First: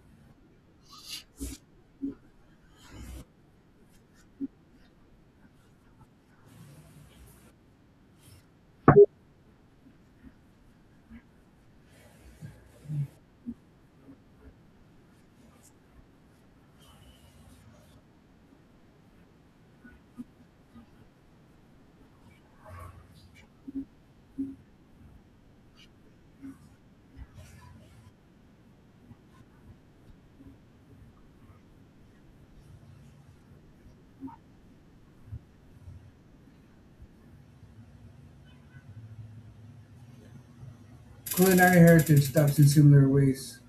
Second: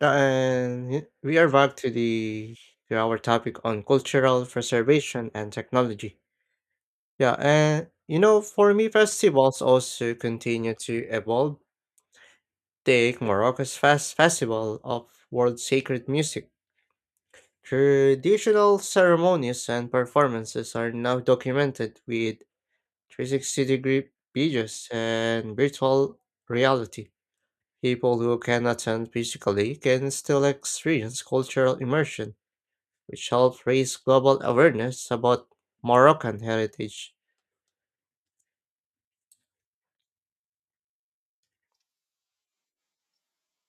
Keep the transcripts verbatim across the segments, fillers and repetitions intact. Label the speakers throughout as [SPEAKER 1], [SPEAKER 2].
[SPEAKER 1] Yeah, and y- we are back to the to our topic on cultural preservation and technology. Yeah, and you know, for me, festivals also continue to evolve. Take Morocco's Fest Festival of World Sacred Music. Traditional ceremonies and performances are now documented with three hundred sixty-degree videos and virtual reality. People who can attend physically can still experience cultural immersion which helped raise global awareness about Moroccan heritage.
[SPEAKER 2] Culinary heritage stops in similar ways.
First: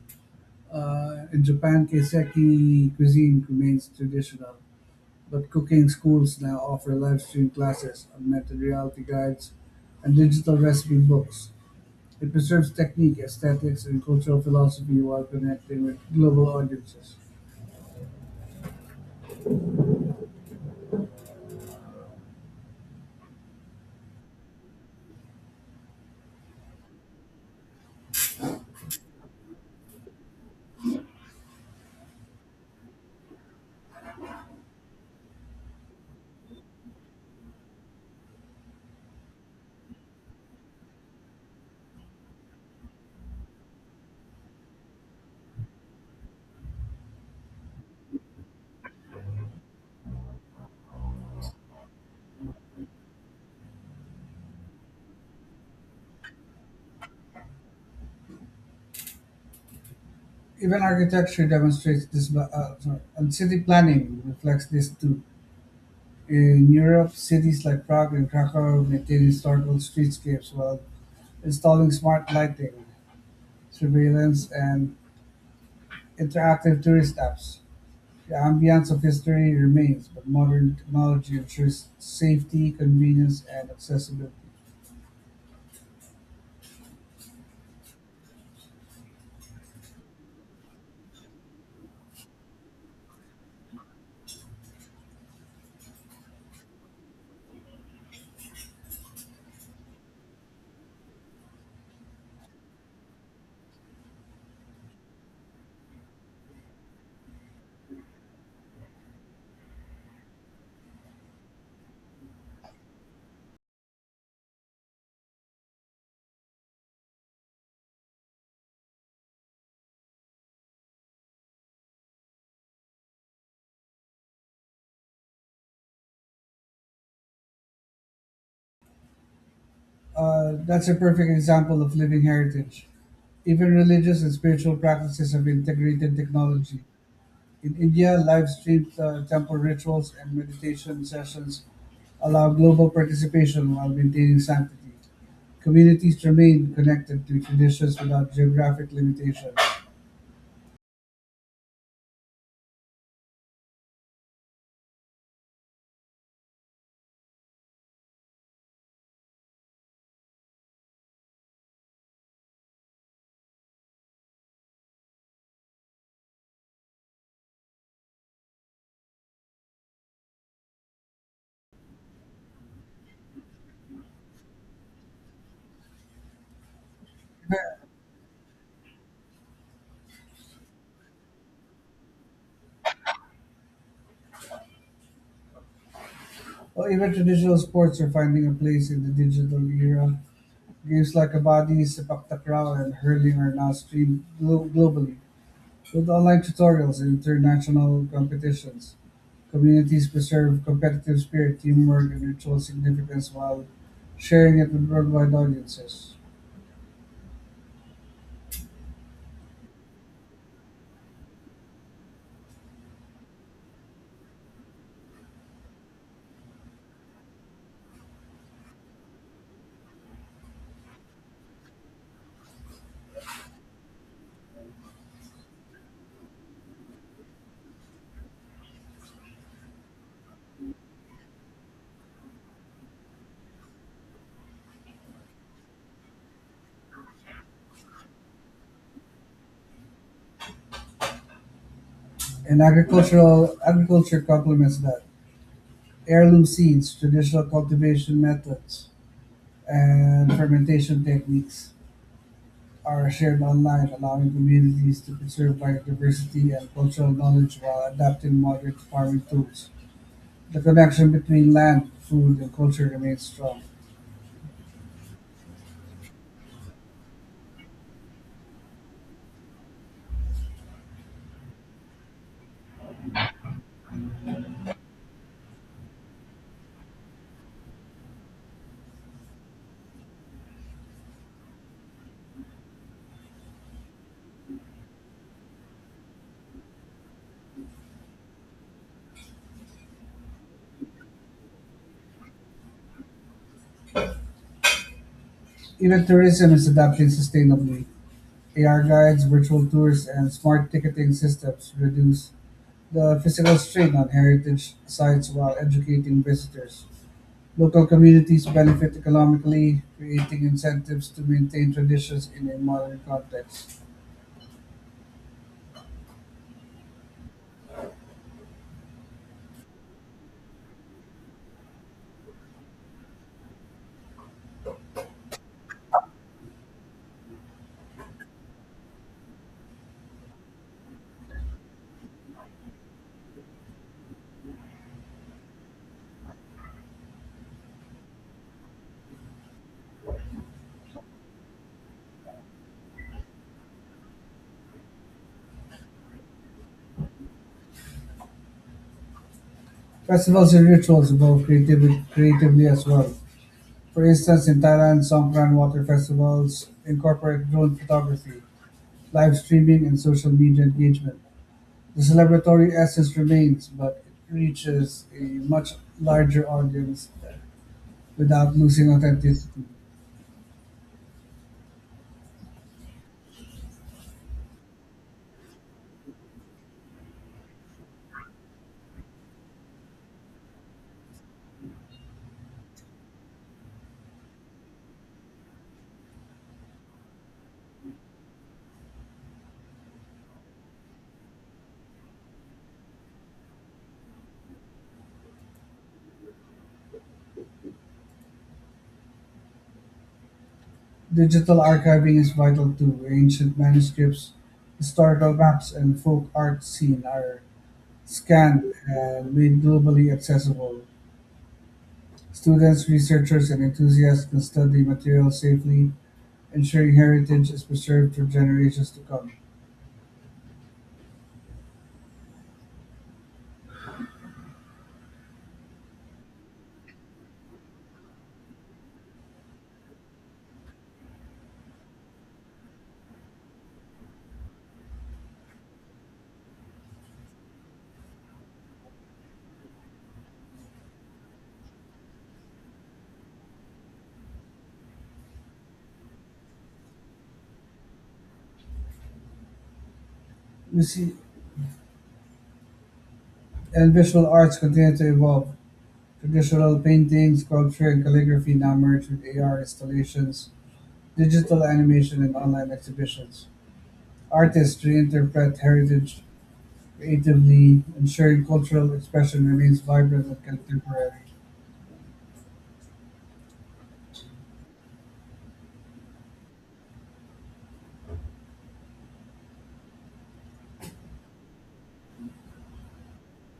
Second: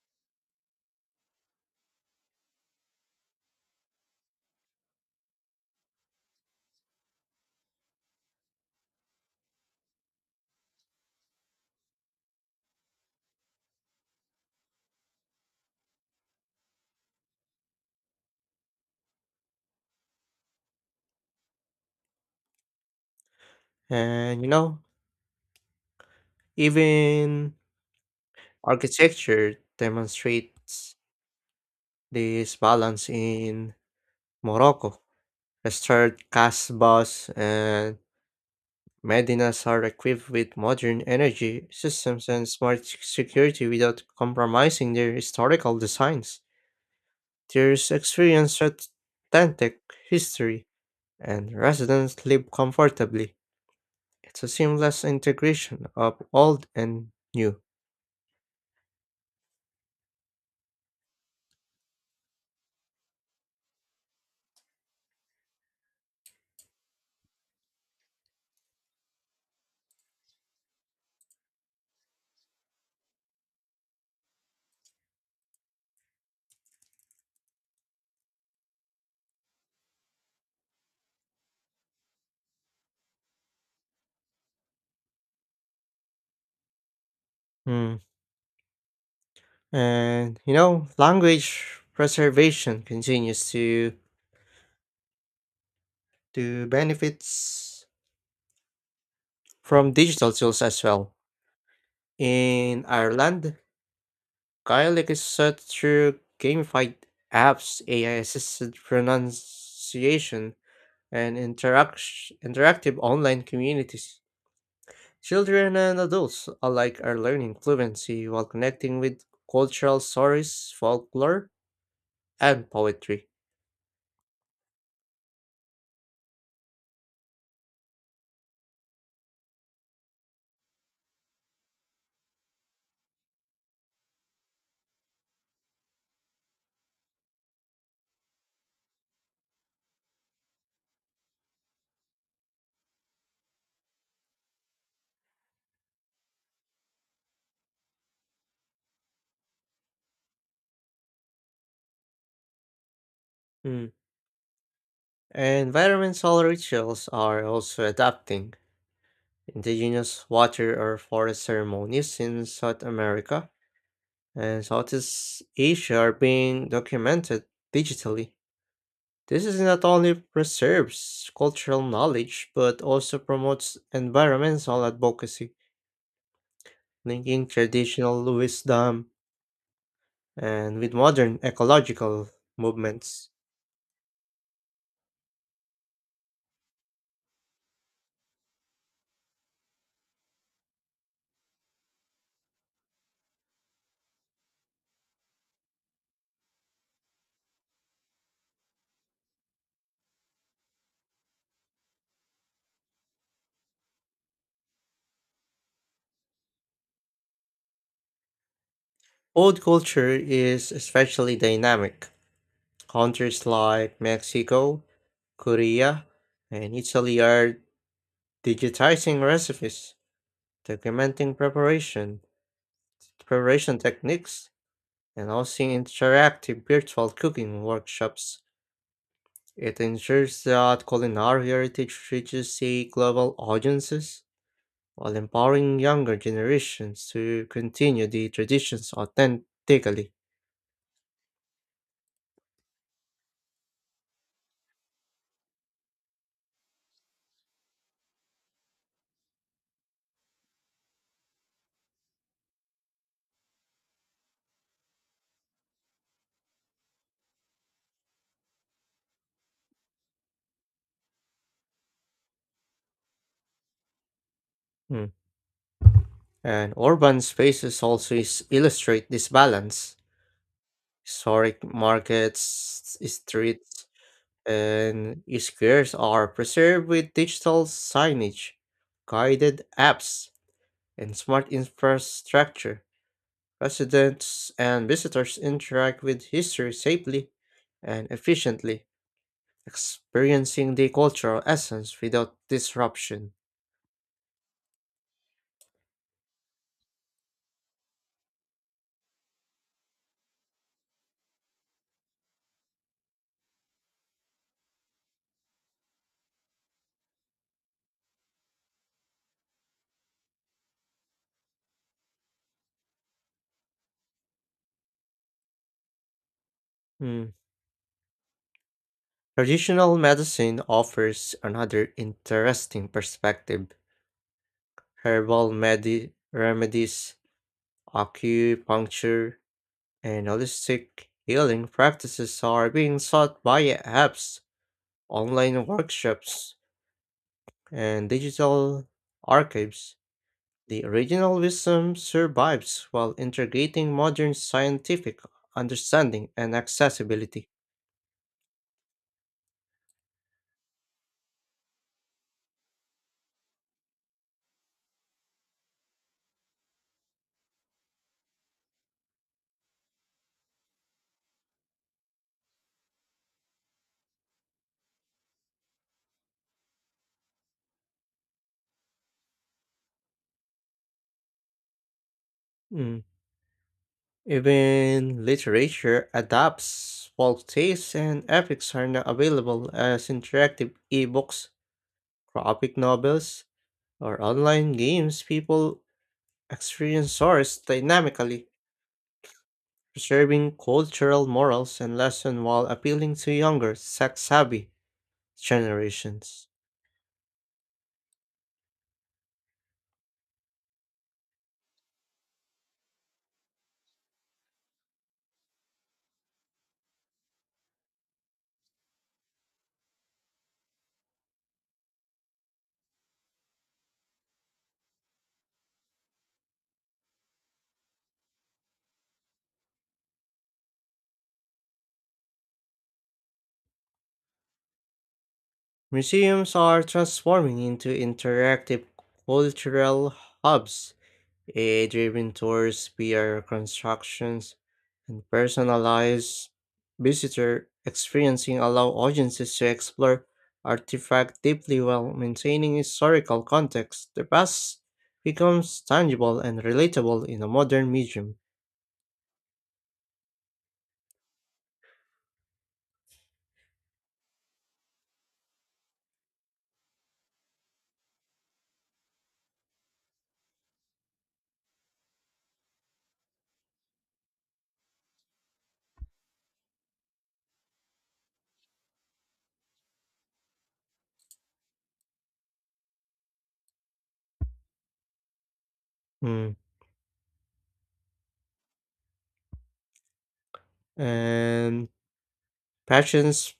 [SPEAKER 2] Uh, in Japan, kaiseki cuisine remains traditional, but cooking schools now offer live stream classes, augmented reality guides, and digital recipe books. It preserves technique, aesthetics, and cultural philosophy while connecting with global audiences.
[SPEAKER 1] And you know, even architecture demonstrates this balance in Morocco. Restored Casbahs and Medinas are equipped with modern energy systems and smart s- security without compromising their historical designs. There's experience at authentic history, and residents live comfortably. It's a seamless integration of old and new.
[SPEAKER 2] Even architecture demonstrates this, ba- uh, sorry, and city planning reflects this too. In Europe, cities like Prague and Krakow maintain historical streetscapes while installing smart lighting, surveillance, and interactive tourist apps. The ambience of history remains, but modern technology ensures safety, convenience, and accessibility.
[SPEAKER 1] Mm. And you know, language preservation continues to to benefits from digital tools as well. In Ireland, Gaelic is taught through gamified apps, A I-assisted pronunciation, and interact- interactive online communities. Children and adults alike are learning fluency while connecting with cultural stories, folklore, and poetry.
[SPEAKER 2] Uh, that's a perfect example of living heritage. Even religious and spiritual practices have integrated technology. In India, live streamed uh, temple rituals and meditation sessions allow global participation while maintaining sanctity. Communities remain connected to traditions without geographic limitation.
[SPEAKER 1] Mm. Environmental rituals are also adapting. Indigenous water or forest ceremonies in South America and Southeast Asia are being documented digitally. This is not only preserves cultural knowledge but also promotes environmental advocacy, linking traditional wisdom and with modern ecological movements.
[SPEAKER 2] Well, even traditional sports are finding a place in the digital era. Games like Kabaddi, Sepak Takraw, and hurling are now streamed glo- globally with online tutorials and international competitions. Communities preserve competitive spirit, teamwork, and ritual significance while sharing it with worldwide audiences.
[SPEAKER 1] Old culture is especially dynamic. Countries like Mexico, Korea, and Italy are digitizing recipes, documenting preparation, preparation techniques, and hosting interactive virtual cooking workshops. It ensures that culinary heritage reaches a global audiences while empowering younger generations to continue the traditions authentically.
[SPEAKER 2] And agricultural agriculture complements that. Heirloom seeds, traditional cultivation methods, and fermentation techniques are shared online, allowing communities to preserve biodiversity and cultural knowledge while adapting modern farming tools. The connection between land, food, and culture remains strong.
[SPEAKER 1] Mm. And urban spaces also is- illustrate this balance. Historic markets, streets, and squares are preserved with digital signage, guided apps, and smart infrastructure. Residents and visitors interact with history safely and efficiently, experiencing the cultural essence without disruption.
[SPEAKER 2] Even tourism is adapting sustainably. A R guides, virtual tours, and smart ticketing systems reduce the physical strain on heritage sites while educating visitors. Local communities benefit economically, creating incentives to maintain traditions in a modern context.
[SPEAKER 1] Hmm. Traditional medicine offers another interesting perspective. Herbal medi- remedies acupuncture, and holistic healing practices are being sought by apps, online workshops, and digital archives. The original wisdom survives while integrating modern scientific understanding and accessibility.
[SPEAKER 2] Festivals and rituals evolve creativ- creatively as well. For instance, in Thailand, Songkran water festivals incorporate drone photography, live streaming, and social media engagement. The celebratory essence remains, but it reaches a much larger audience without losing authenticity.
[SPEAKER 1] Mm. Even literature adapts folk tales and epics are now available as interactive ebooks, graphic novels, or online games people Experience source dynamically, preserving cultural morals and lessons while appealing to younger, sex-savvy generations.
[SPEAKER 2] Digital archiving is vital too. Ancient manuscripts, historical maps, and folk art scene are scanned and made globally accessible. Students, researchers, and enthusiasts can study material safely, ensuring heritage is preserved for generations to come.
[SPEAKER 1] Museums are transforming into interactive cultural hubs. A I-driven tours, V R constructions, and personalized visitor experiencing allow audiences to explore artifact deeply while maintaining historical context. The past becomes tangible and relatable in a modern medium.
[SPEAKER 2] Muse- and visual arts continue to evolve. Traditional painting, sculpture, and calligraphy now merge with A R installations, digital animation, and online exhibitions. Artists reinterpret heritage creatively, ensuring cultural expression remains vibrant and contemporary.
[SPEAKER 1] Mm. And Passions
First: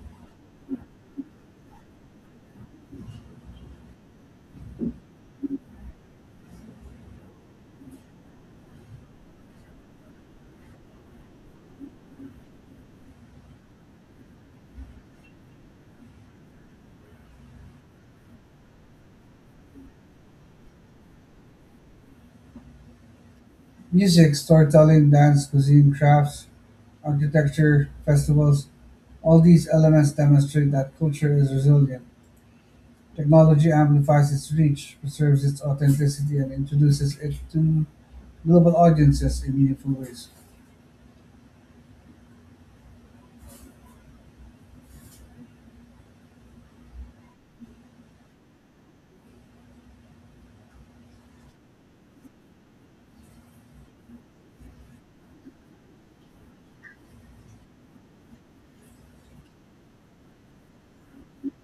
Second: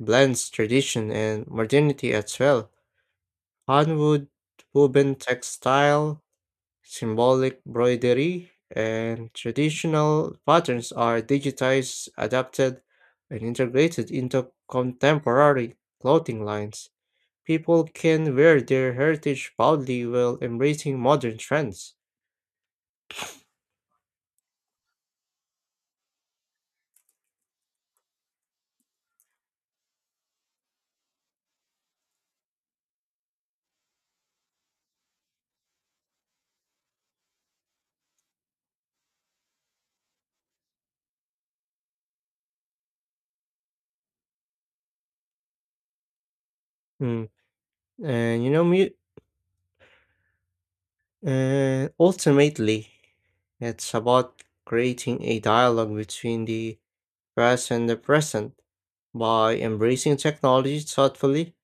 [SPEAKER 1] blends tradition and modernity as well. Hanwood woven textile Symbolic broidery and traditional patterns are digitized, adapted, and integrated into contemporary clothing lines. People can wear their heritage proudly while embracing modern trends.
[SPEAKER 2] Music, storytelling, dance, cuisine, crafts, architecture, festivals — all these elements demonstrate that culture is resilient; technology amplifies its reach, preserves its authenticity, and introduces it to global audiences in meaningful ways.
[SPEAKER 1] Mm. And you know, mu- uh, ultimately, it's about creating a dialogue between the past and the present by embracing technology thoughtfully.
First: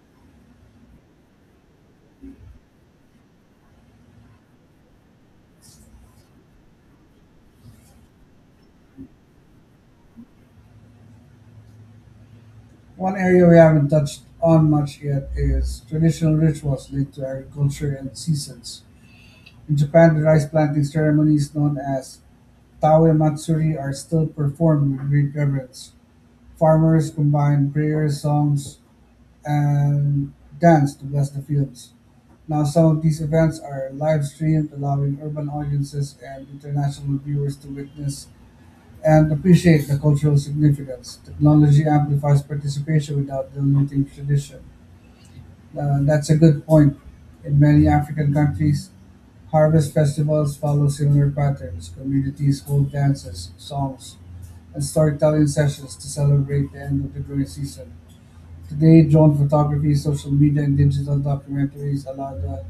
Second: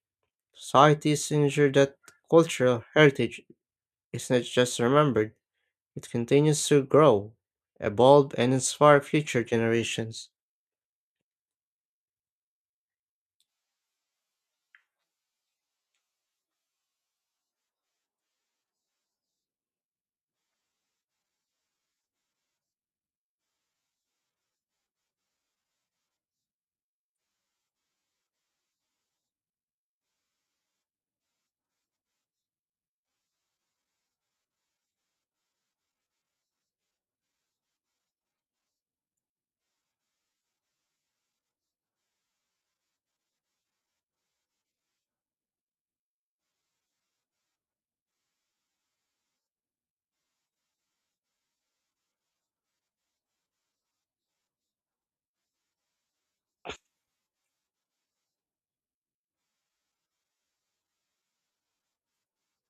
[SPEAKER 1] Societies ensure that cultural heritage is not just remembered, it continues to grow, evolve, and inspire future generations.
[SPEAKER 2] One area we haven't touched on much yet is traditional rituals linked to agriculture and seasons. In Japan, the rice planting ceremonies known as Tawe Matsuri are still performed with great reverence. Farmers combine prayers, songs, and dance to bless the fields. Now some of these events are live streamed, allowing urban audiences and international viewers to witness and appreciate the cultural significance. Technology amplifies participation without diluting tradition. Uh, that's a good point. In many African countries, harvest festivals follow similar patterns. Communities hold dances, songs, and storytelling sessions to celebrate the end of the growing season. Today, drone photography, social media, and digital documentaries allow the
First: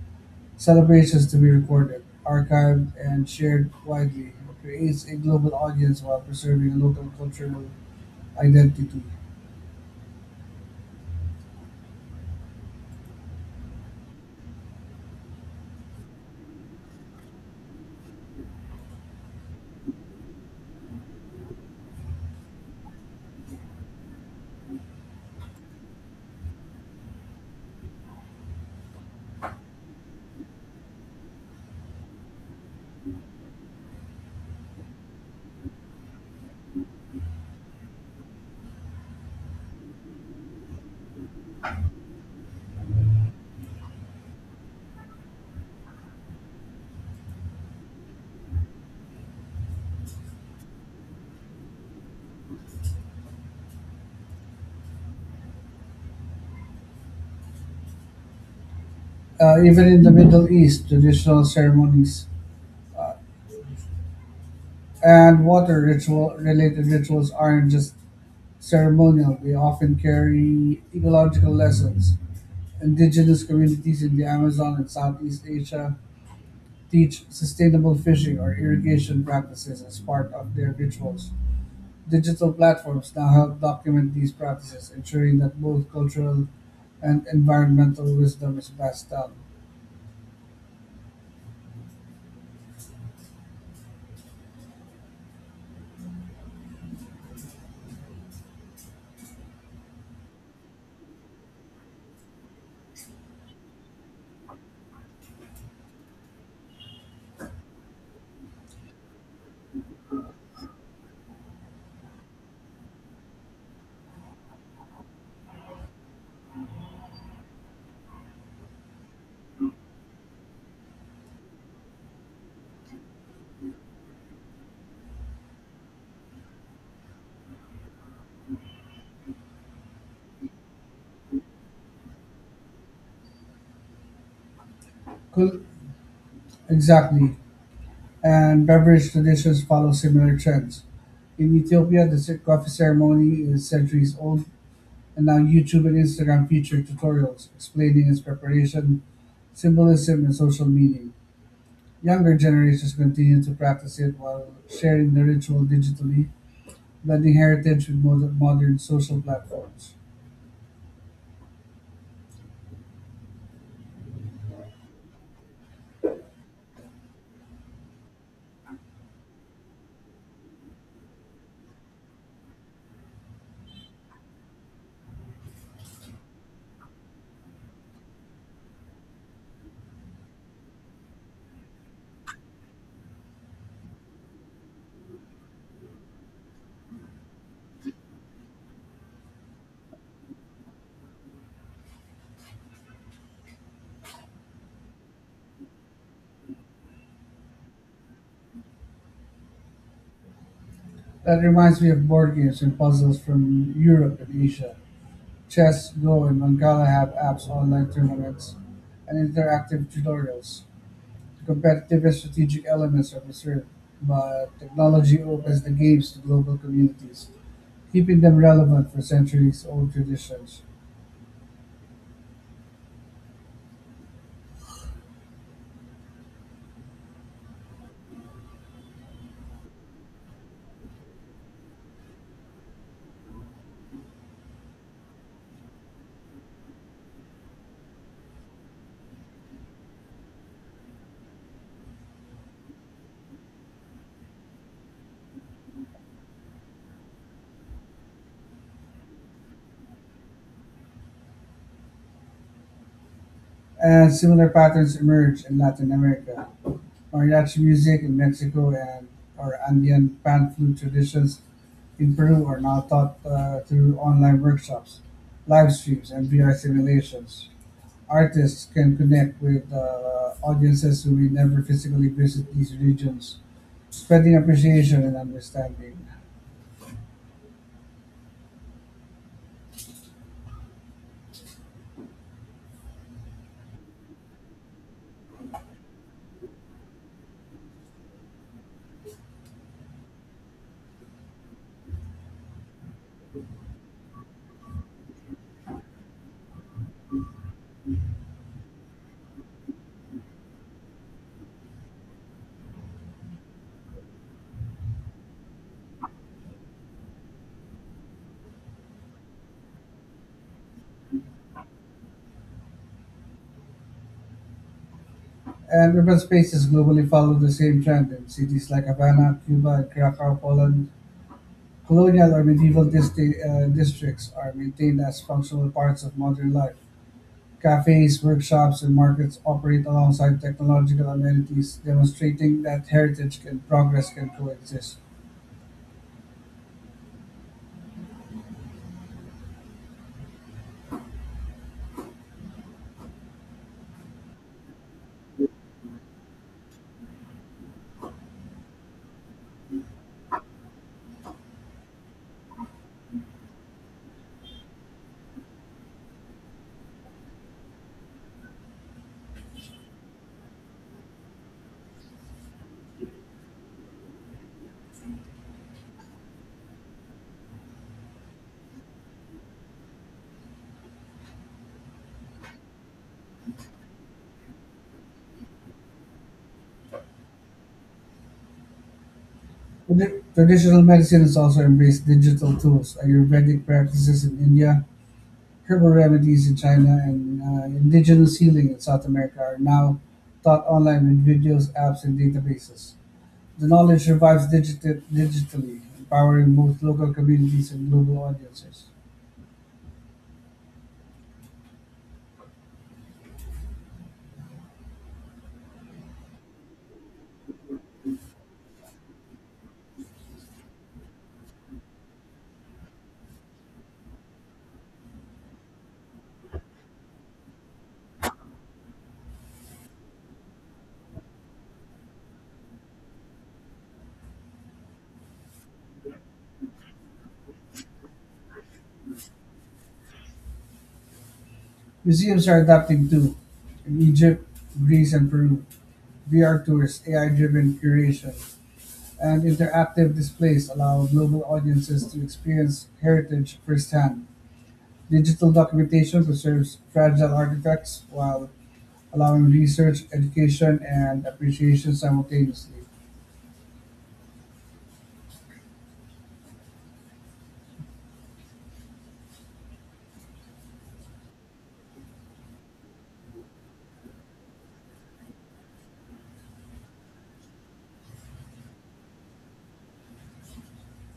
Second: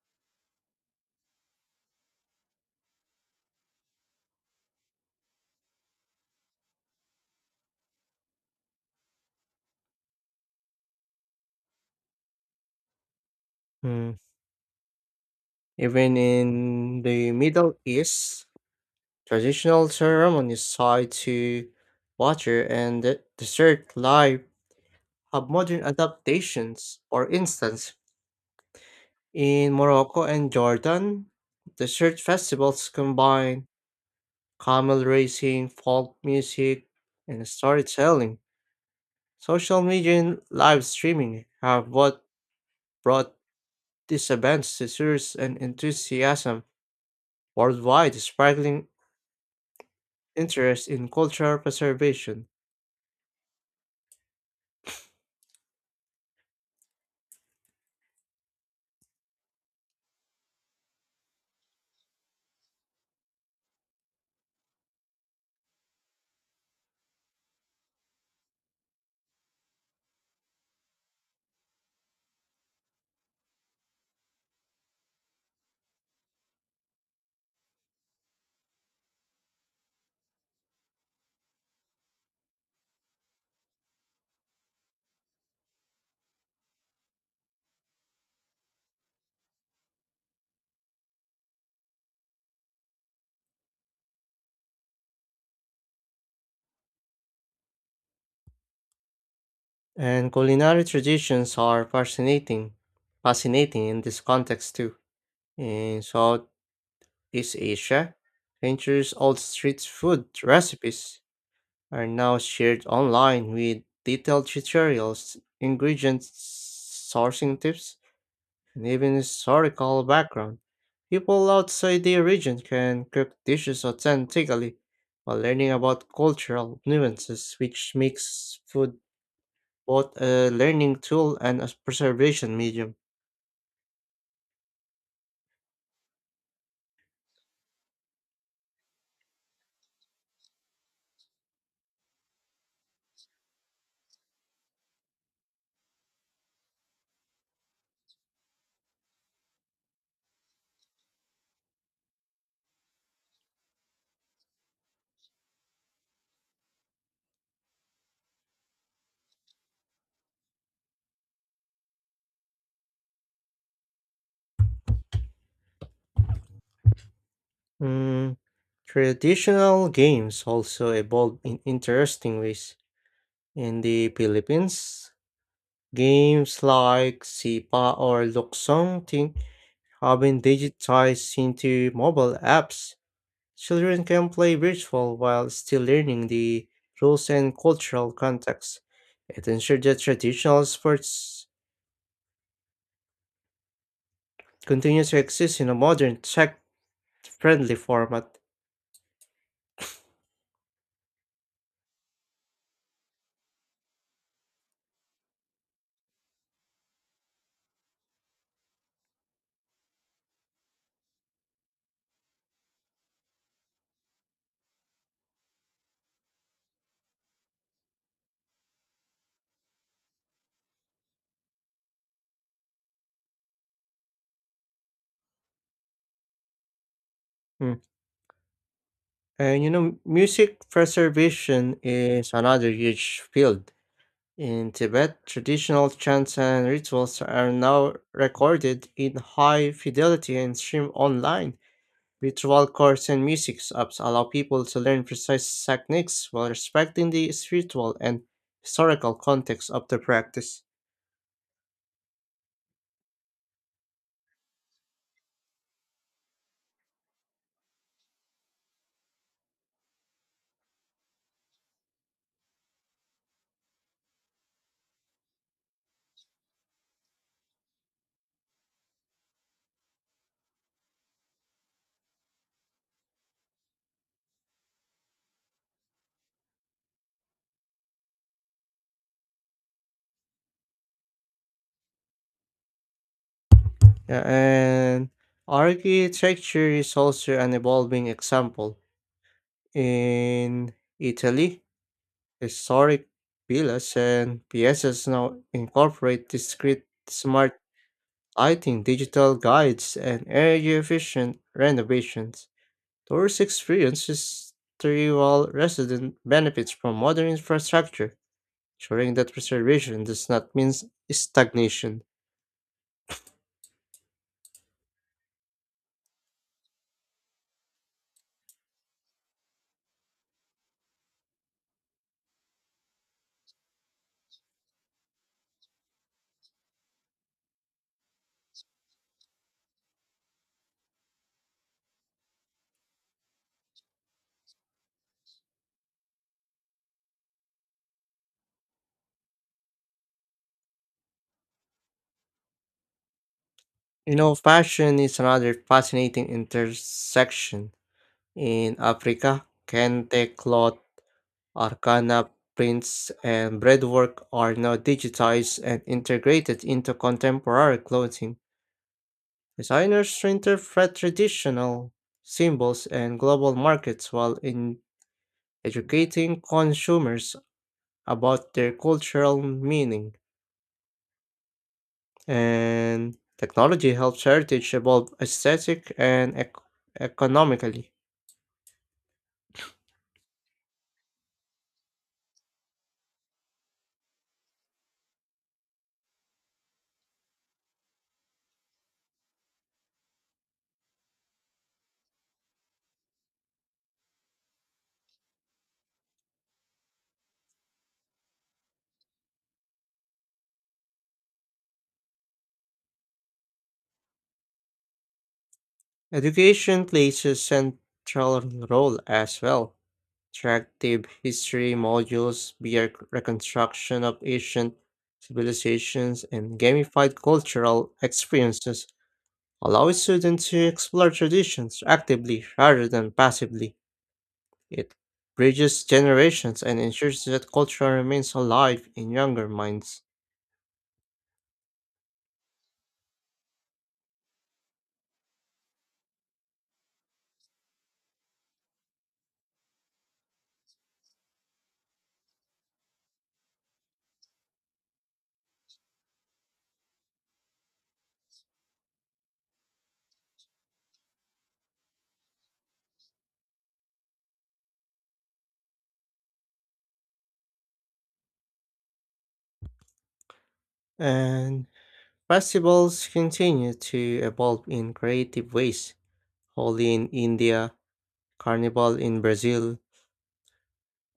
[SPEAKER 2] celebrations to be recorded, archived, and shared widely. It creates a global audience while preserving a local cultural identity.
[SPEAKER 1] Hmm. Even in the Middle East, traditional ceremonies tied to water and the desert life have modern adaptations. For instance, in Morocco and Jordan, desert festivals combine camel racing, folk music, and storytelling. Social media and live streaming have both brought these events to tourists and enthusiasm worldwide, sparkling interest in cultural preservation.
[SPEAKER 2] Uh, even in the Middle East, traditional ceremonies uh, and water ritual related rituals aren't just ceremonial, they often carry ecological lessons. Indigenous communities in the Amazon and Southeast Asia teach sustainable fishing or irrigation practices as part of their rituals. Digital platforms now help document these practices, ensuring that both cultural and environmental wisdom is passed down.
[SPEAKER 1] And culinary traditions are fascinating, fascinating in this context too. In Southeast Asia, centuries-old street food recipes are now shared online with detailed tutorials, ingredient sourcing tips, and even historical background. People outside their region can cook dishes authentically while learning about cultural nuances, which makes food both a learning tool and a preservation medium.
[SPEAKER 2] Cul- exactly. And beverage traditions follow similar trends. In Ethiopia, the cer- coffee ceremony is centuries old, and now YouTube and Instagram feature tutorials explaining its preparation, symbolism, and social meaning. Younger generations continue to practice it while sharing the ritual digitally, blending heritage with mod- modern social platforms.
[SPEAKER 1] Mm, traditional games also evolve in interesting ways. In the Philippines, games like Sipa or Luksong Ting have been digitized into mobile apps. Children can play virtual while still learning the rules and cultural context. It ensures that traditional sports continue to exist in a modern tech-friendly format.
[SPEAKER 2] That reminds me of board games and puzzles from Europe and Asia. Chess, Go, and Mangala have apps, online tournaments, and interactive tutorials. The competitive and strategic elements are preserved, but technology opens the games to global communities, keeping them relevant for centuries old traditions.
[SPEAKER 1] Mm. And you know, music preservation is another huge field. In Tibet, traditional chants and rituals are now recorded in high fidelity and streamed online. Ritual courts and music apps allow people to learn precise techniques while respecting the spiritual and historical context of the practice.
[SPEAKER 2] And similar patterns emerge in Latin America. Mariachi music in Mexico and our Andean pan flute traditions in Peru are now taught uh, through online workshops, live streams, and V R simulations. Artists can connect with uh, audiences who may never physically visit these regions, spreading appreciation and understanding.
[SPEAKER 1] Yeah, and architecture is also an evolving example. In Italy, historic villas and piazzas now incorporate discrete smart lighting, digital guides, and energy efficient renovations. Tourist experience history while resident benefits from modern infrastructure, ensuring that preservation does not mean s- stagnation.
[SPEAKER 2] And urban spaces globally follow the same trend in cities like Havana, Cuba, and Krakow, Poland. Colonial or medieval disti- uh, districts are maintained as functional parts of modern life. Cafes, workshops, and markets operate alongside technological amenities, demonstrating that heritage and progress can coexist.
[SPEAKER 1] You know, fashion is another fascinating intersection. In Africa, kente cloth, arcana prints, and breadwork are now digitized and integrated into contemporary clothing. Designers reinterpret traditional symbols and global markets while in educating consumers about their cultural meaning, and technology helps heritage evolve aesthetic and ec- economically.
[SPEAKER 2] Tradi- Traditional medicine has also embraced digital tools. Ayurvedic practices in India, herbal remedies in China, and uh, indigenous healing in South America are now taught online with videos, apps, and databases. The knowledge survives digiti- digitally, empowering both local communities and global audiences.
[SPEAKER 1] Education plays a central role as well. Interactive history modules, beer reconstruction of ancient civilizations, and gamified cultural experiences allow students to explore traditions actively rather than passively. It bridges generations and ensures that culture remains alive in younger minds.
[SPEAKER 2] Museums are adapting too. In Egypt, Greece, and Peru, V R Tour's A I-driven curation and interactive displays allow global audiences to experience heritage firsthand. Digital documentation preserves fragile artifacts while allowing research, education, and appreciation simultaneously.
[SPEAKER 1] And festivals continue to evolve in creative ways. Holi in India, Carnival in Brazil,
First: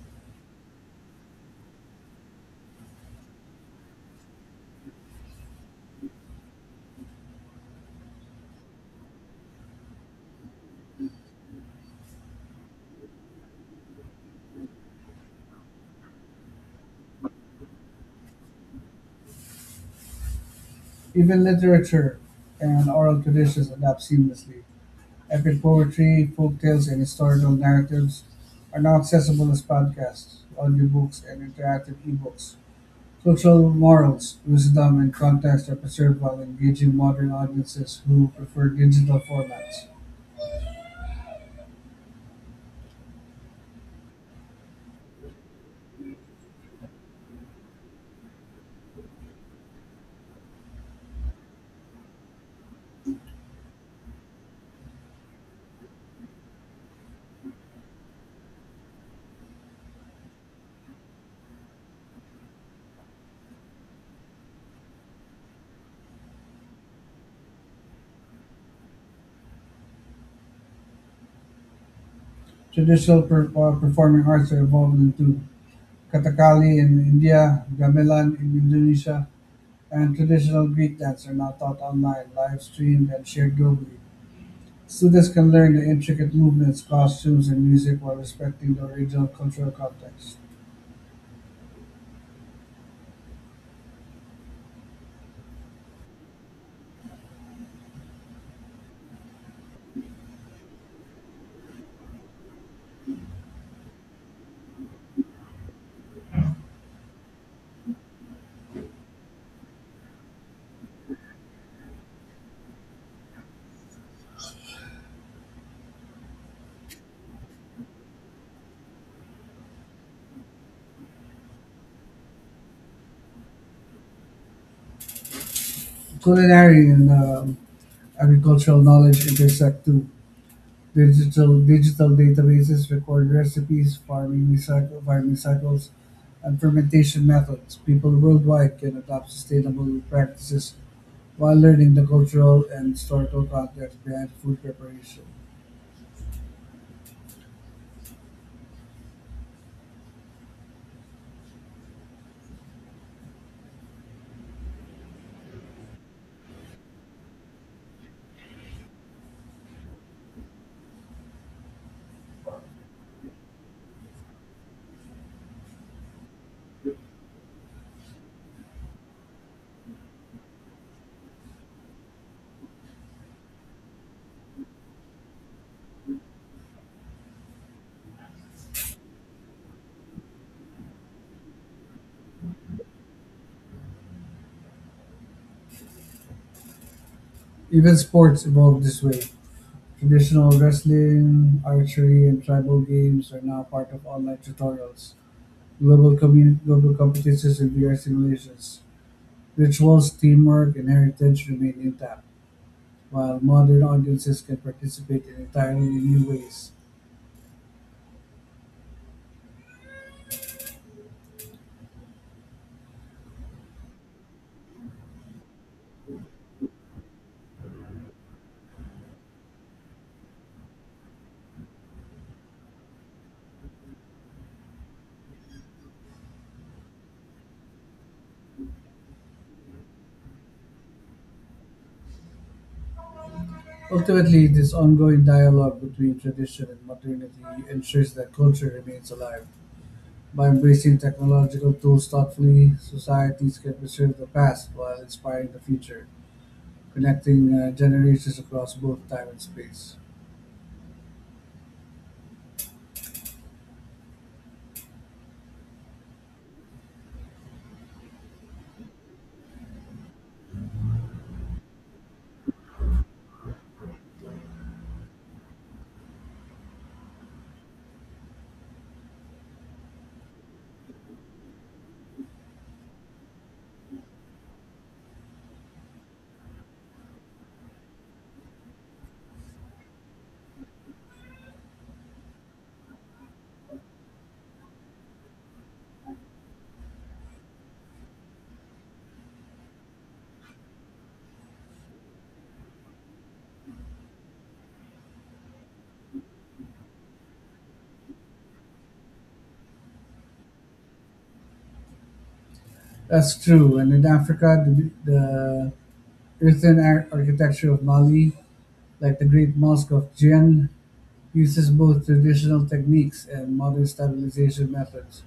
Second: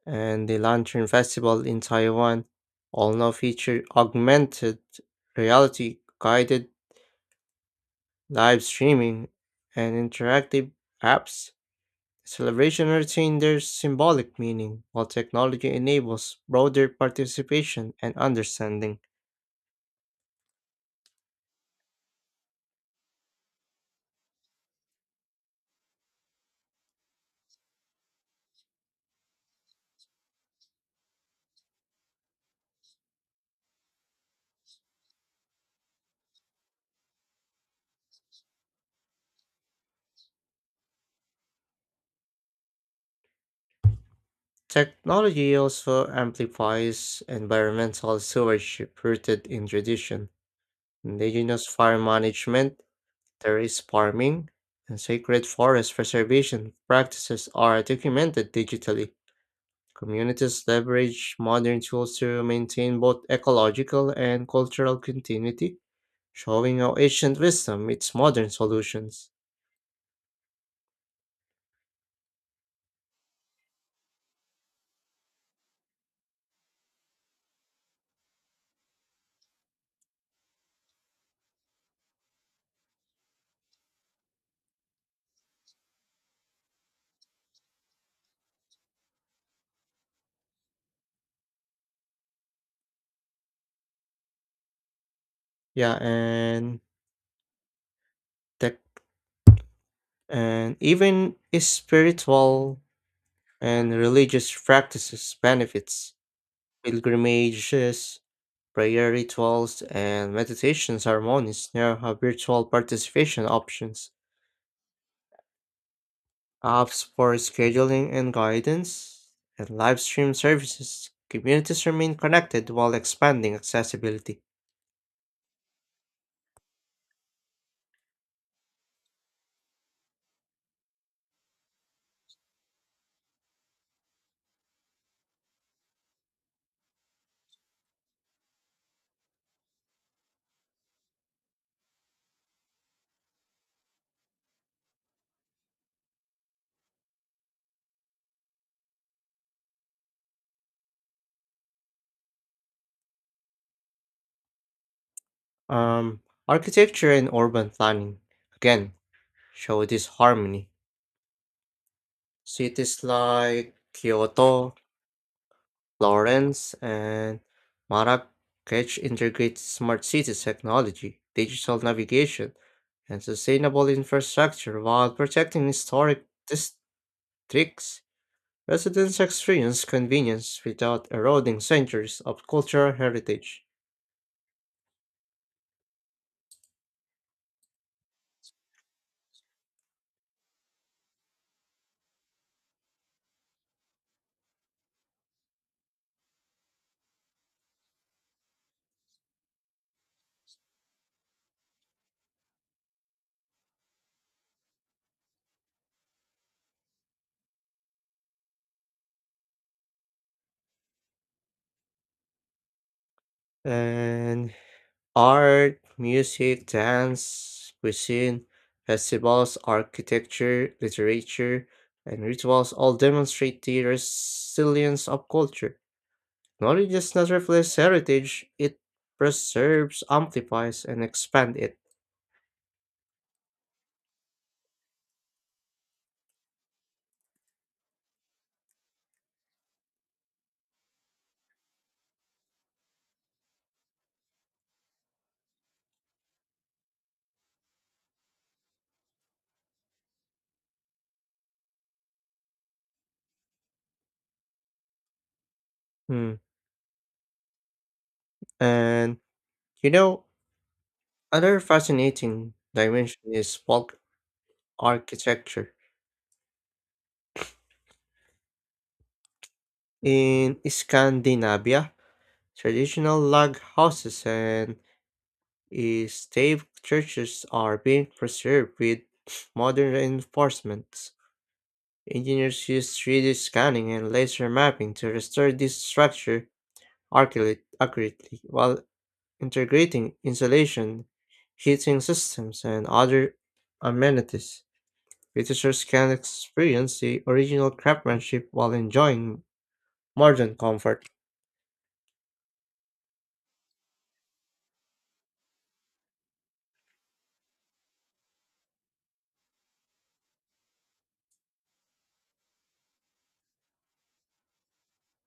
[SPEAKER 1] and the Lantern Festival in Taiwan all now feature augmented reality, guided live streaming, and interactive apps. Celebration retains their symbolic meaning, while technology enables broader participation and understanding.
[SPEAKER 2] Even literature and oral traditions adapt seamlessly. Epic poetry, folk tales, and historical narratives are now accessible as podcasts, audiobooks, and interactive ebooks. Social morals, wisdom, and context are preserved while engaging modern audiences who prefer digital formats.
[SPEAKER 1] Technology also amplifies environmental stewardship rooted in tradition, indigenous fire management, terrace farming, and sacred forest preservation practices are documented digitally. Communities leverage modern tools to maintain both ecological and cultural continuity showing how ancient wisdom meets modern solutions.
[SPEAKER 2] Traditional per- uh, performing arts are evolved into Kathakali in India, gamelan in Indonesia, and traditional Greek dance are now taught online, live streamed, and shared globally. Students can learn the intricate movements, costumes, and music while respecting the original cultural context.
[SPEAKER 1] Yeah, and tech and even spiritual and religious practices benefits. Pilgrimages, prayer rituals, and meditation ceremonies now have virtual participation options, apps for scheduling and guidance, and live stream services. Communities remain connected while expanding accessibility.
[SPEAKER 2] Culinary and um, agricultural knowledge intersect too. Digital digital databases record recipes, farming recycle, farming cycles, and fermentation methods. People worldwide can adopt sustainable practices while learning the cultural and historical context behind food preparation.
[SPEAKER 1] Um, Architecture and urban planning. Again, show this harmony. Cities like Kyoto, Florence, and Marrakech integrate smart city technology, digital navigation, and sustainable infrastructure while protecting historic districts. Residents experience convenience without eroding centuries of cultural heritage.
[SPEAKER 2] Even sports evolved this way. Traditional wrestling, archery, and tribal games are now part of online tutorials, global, commun- global competitions, and V R simulations. Rituals, teamwork, and heritage remain intact, while modern audiences can participate in entirely new ways.
[SPEAKER 1] And Art, music, dance, cuisine, festivals, architecture, literature, and rituals all demonstrate the resilience of culture. Knowledge does not reflect heritage, it preserves, amplifies, and expands it.
[SPEAKER 2] Ultimately, this ongoing dialogue between tradition and modernity ensures that culture remains alive. By embracing technological tools thoughtfully, societies can preserve the past while inspiring the future, connecting uh, generations across both time and space.
[SPEAKER 1] Hmm. And you know, another fascinating dimension is folk architecture. In Scandinavia, traditional log houses and Eh, stave churches are being preserved with modern reinforcements. Engineers use three D scanning and laser mapping to restore this structure accurately, accurately while integrating insulation, heating systems, and other amenities. Visitors can experience the original craftsmanship while enjoying modern comfort.
[SPEAKER 2] That's true. And in Africa, the, the earthen ar- architecture of Mali, like the Great Mosque of Djinn, uses both traditional techniques and modern stabilization methods.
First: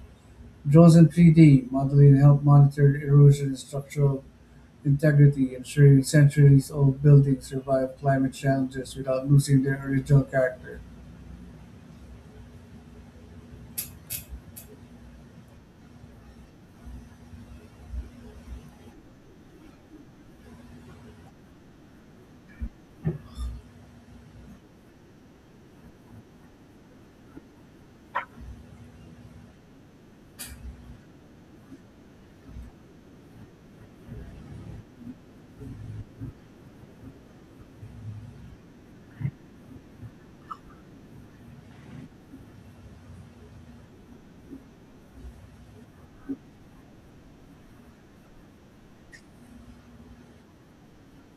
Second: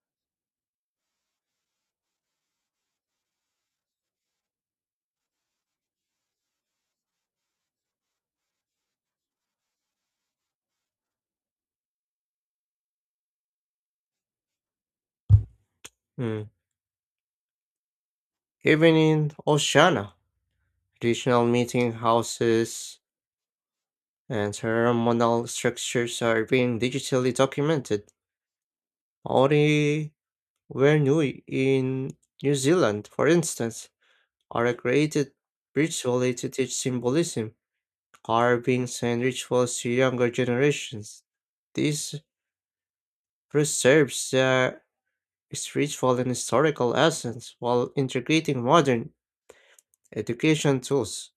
[SPEAKER 2] Draws and three-D modeling help monitor erosion and structural integrity, ensuring centuries-old buildings survive climate challenges without losing their original character.
[SPEAKER 1] Mm. Even in Oceana, traditional meeting houses and ceremonial structures are being digitally documented. Maori were Nui in New Zealand, for instance, are created ritually to teach symbolism, carvings, and rituals to younger generations. This preserves their spiritual and historical essence while integrating modern education tools.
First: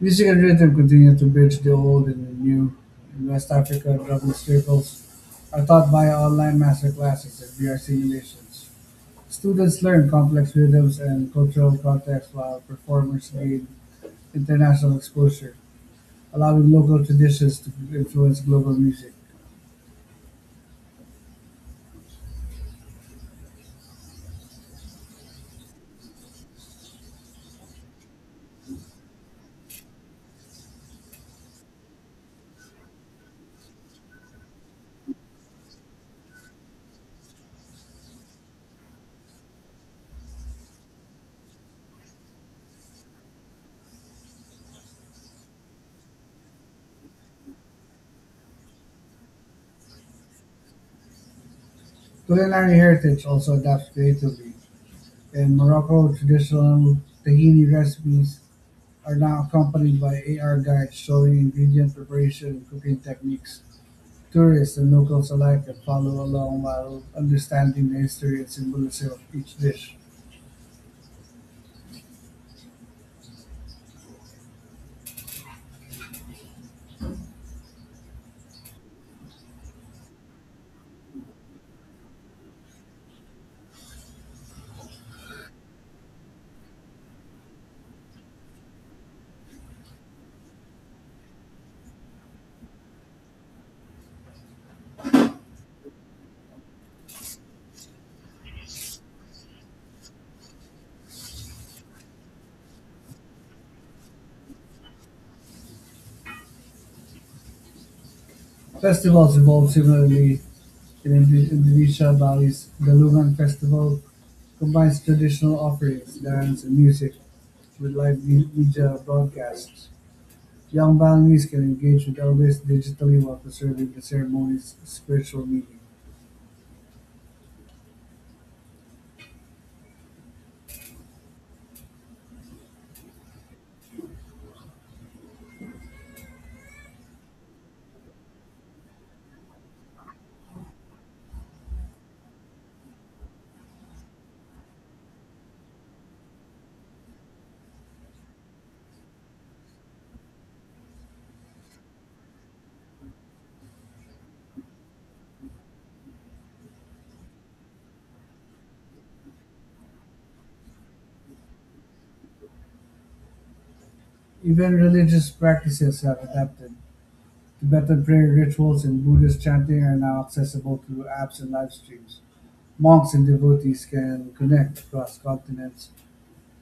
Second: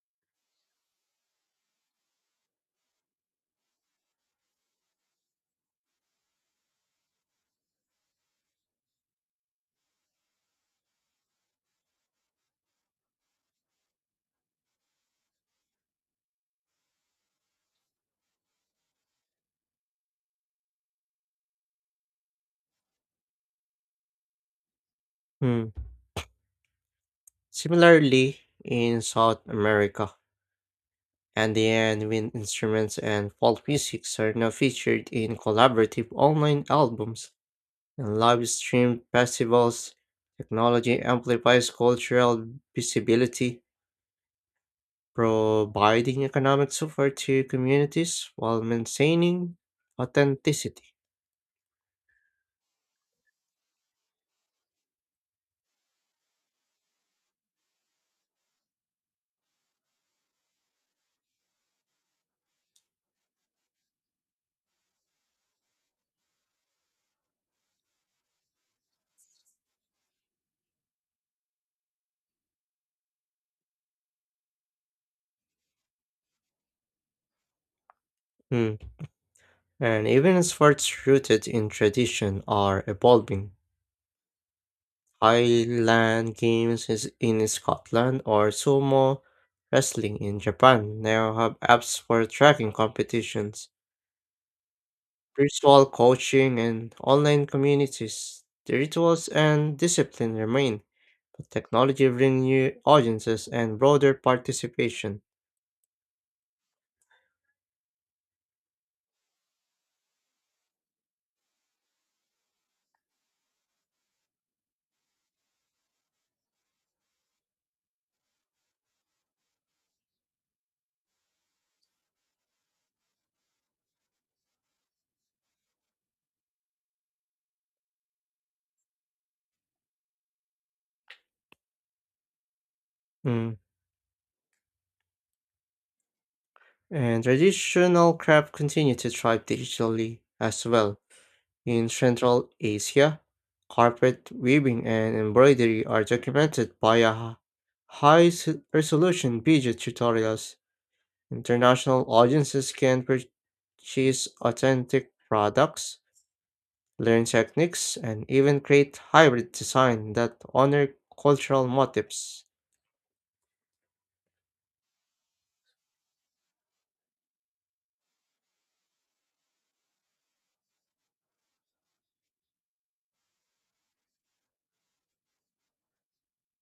[SPEAKER 2] Music and rhythm continue to bridge the old and the new. In West Africa, drumming circles are taught via online master classes and V R simulations. Students learn complex rhythms and cultural contexts while performers gain international exposure, allowing local traditions to influence global music.
[SPEAKER 1] Hmm. Similarly, in South America, and the end wind instruments and folk physics are now featured in collaborative online albums and live streamed festivals. Technology amplifies cultural visibility, providing economic support to communities while maintaining authenticity.
[SPEAKER 2] Culinary heritage also adapts creatively. In Morocco, traditional tahini recipes are now accompanied by A R guides showing ingredient preparation and cooking techniques. Tourists and locals alike can follow along while understanding the history and symbolism of each dish.
[SPEAKER 1] Mm. And even sports rooted in tradition are evolving. Highland Games is in Scotland or sumo wrestling in Japan now have apps for tracking competitions, virtual coaching, and online communities. The rituals and discipline remain, but technology brings new audiences and broader participation.
[SPEAKER 2] Festivals evolved similarly in Indonesia. Bali's Galungan Festival combines traditional offerings, dance, and music with live me- media broadcasts. Young Balinese can engage with elders digitally while preserving the ceremony's spiritual meaning.
[SPEAKER 1] Mm. And traditional craft continue to thrive digitally as well. In Central Asia, carpet weaving and embroidery are documented via high-resolution video tutorials. International audiences can purchase authentic products, learn techniques, and even create hybrid design that honor cultural motifs.
[SPEAKER 2] Even religious practices have adapted. Tibetan prayer rituals and Buddhist chanting are now accessible through apps and live streams. Monks and devotees can connect across continents,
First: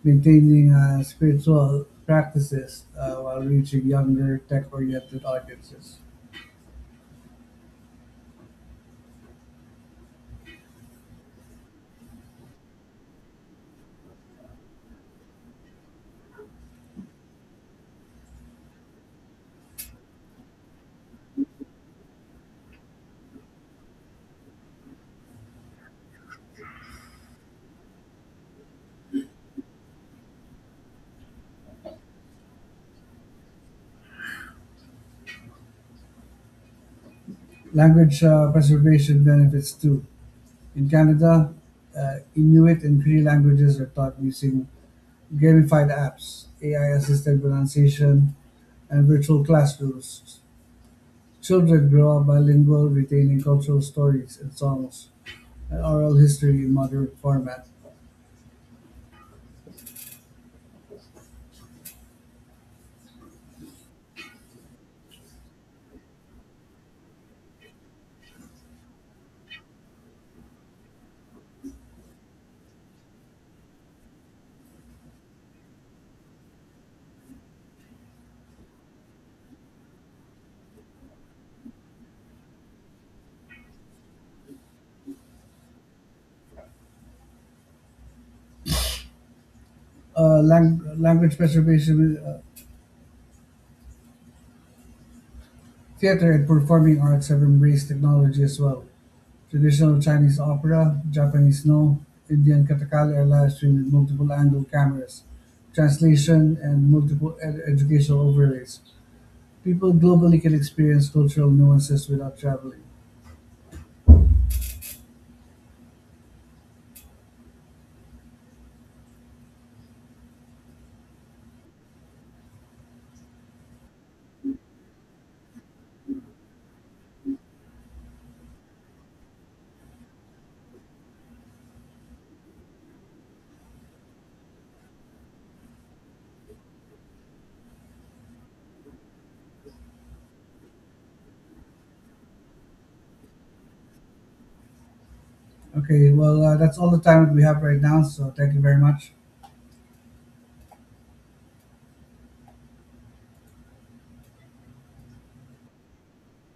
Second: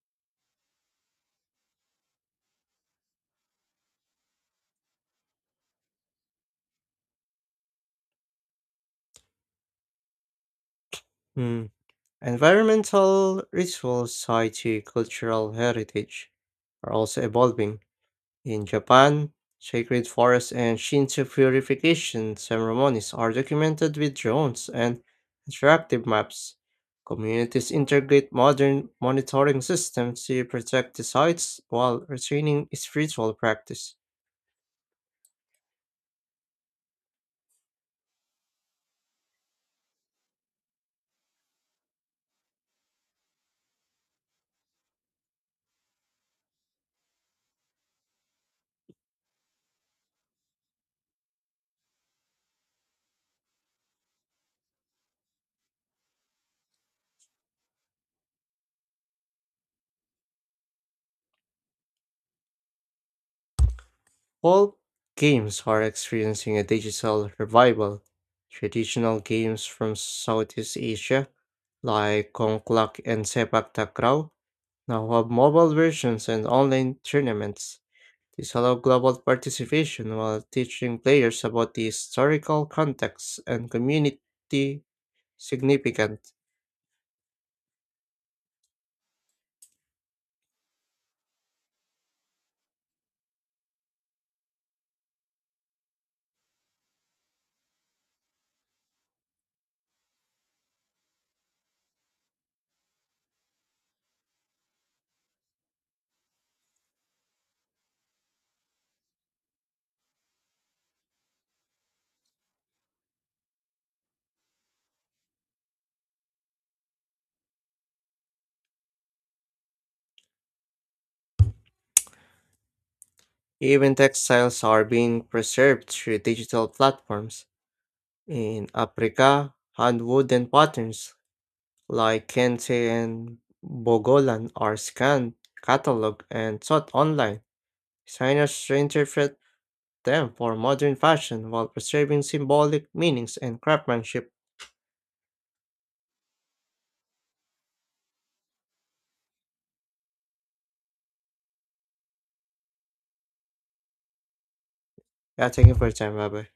[SPEAKER 2] maintaining uh, spiritual practices uh, while reaching younger, tech-oriented audiences.
[SPEAKER 1] Hmm, Environmental rituals tied to cultural heritage are also evolving. In Japan, sacred forests and Shinto purification ceremonies are documented with drones and interactive maps. Communities integrate modern monitoring systems to protect the sites while retaining spiritual practice.
[SPEAKER 2] Language uh, preservation benefits too. In Canada, uh, Inuit and Cree languages are taught using gamified apps, A I-assisted pronunciation, and virtual classrooms. Children grow up bilingual, retaining cultural stories and songs and oral history in modern format.
[SPEAKER 1] All games are experiencing a digital revival. Traditional games from Southeast Asia, like Kongklak and Sepak Takraw, now have mobile versions and online tournaments. This allows global participation while teaching players about the historical context and community significance.
[SPEAKER 2] Uh, lang- language preservation. Uh, Theatre and performing arts have embraced technology as well. Traditional Chinese opera, Japanese no, Indian katakali are live streamed with multiple angle cameras, translation, and multiple ed- educational overlays. People globally can experience cultural nuances without traveling.
[SPEAKER 1] Even textiles are being preserved through digital platforms. In Africa, hand woven patterns like kente and bogolan are scanned, cataloged, and taught online. Designers reinterpret them for modern fashion while preserving symbolic meanings and craftsmanship.
[SPEAKER 2] Okay, well, uh, that's all the time that we have right now, so thank you very much.
[SPEAKER 1] Yeah, thank you for your time. Bye bye.